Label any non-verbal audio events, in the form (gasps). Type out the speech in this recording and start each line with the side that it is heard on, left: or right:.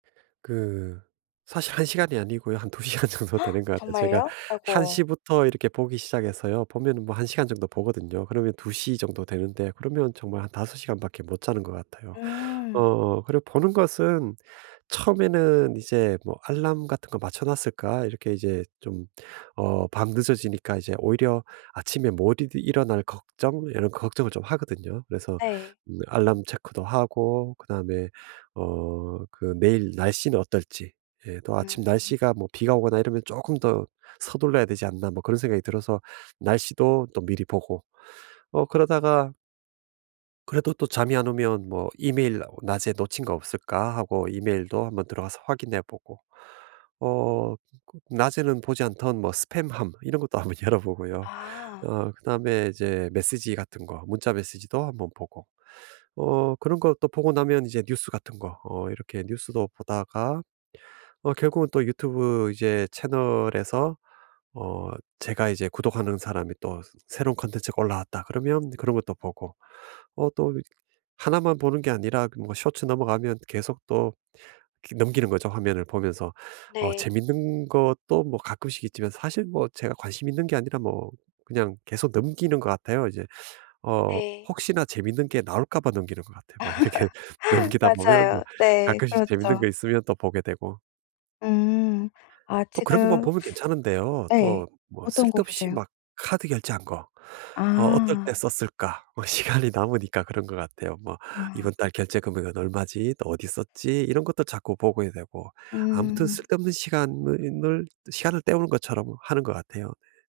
right: 그 사실 1 시간이 아니고요 한 2 시간 정도 되는 것
left: (gasps)
right: 같아요. 제가
left: 정말요?
right: 1
left: 아이고.
right: 시부터 이렇게 보기 시작해서요 보면은 뭐 1 시간 정도 보거든요. 그러면 2 시 정도 되는데 그러면 정말 한 5 시간밖에 못 자는 것 같아요.
left: 음.
right: 어 그리고 보는 것은 처음에는 이제 뭐 알람 같은 거 맞춰 놨을까? 이렇게 이제 좀 어 밤늦어지니까 이제 오히려 아침에 못 일어날 걱정 이런 걱정을 좀 하거든요. 그래서
left: 네.
right: 음 alarm check도 하고 그다음에 어 그 내일 날씨는 어떨지 예 또 '아침
left: 음.
right: 날씨가 뭐 비가 오거나 이러면 쪼끔 더 서둘러야 되지 않나?' 뭐 그런 생각이 들어서 날씨도 또 미리 보고 어 그러다가 그래도 또 잠이 안 오면 뭐 '이메일 어 낮에 놓친 거 없을까?' 하고 이메일도 한번 들어가서 확인해 보고 어 그 낮에는 보지 않던 뭐 스팸함 이런 것도 한번 열어 보고요.
left: 아.
right: 어 그다음에 이제 메시지 같은 거 문자 메시지도 한 번 보고 어 그런 것도 보고 나면 이제 뉴스 같은 거 어 이렇게 뉴스도 보다가 어 결국은 또 YouTube 이제 채널에서 어 제가 이제 구독하는 사람이 또 '새로운 컨텐츠가 올라왔다.' 그러면 그런 것도 보고 어 또 이 하나만 보는 게 아니라 그 뭐 쇼츠 넘어가면 계속 또 그 넘기는 거죠, 화면을 보면서. 어
left: 네.
right: 재밌는 것도 뭐 가끔씩 있지만 사실 뭐 제가 관심이 있는 게 아니라 뭐 그냥 계속 넘기는 것 같아요, 이제. 어
left: 네.
right: 혹시나 재밌는 게 나올까 봐 넘기는 것 같아요. 막 이렇게
left: (laughs)
right: 넘기다 보면 좀
left: 맞아요. 네.
right: 가끔씩 재밌는
left: 그렇죠.
right: 거 있으면 또 보게 되고.
left: 음. 아
right: 또 그런 것만
left: 지금
right: 보면
left: (sucks teeth)
right: 괜찮은데요
left: 네.
right: 또 뭐
left: 어떤 거
right: 쓸데없이
left: 보세요?
right: 막 카드 결제한 거 '어 어떨 때
left: 아.
right: 썼을까?' 뭐 시간이 남으니까 그런 것 같아요. 뭐
left: 아.
right: '이번 달 결제 금액은 얼마지? 또 어디 썼지?' 이런 것도 자꾸 보게 되고 아무튼
left: 음.
right: 쓸데없는 시간을 있 늘 또 시간을 때우는 것처럼 하는 것 같아요.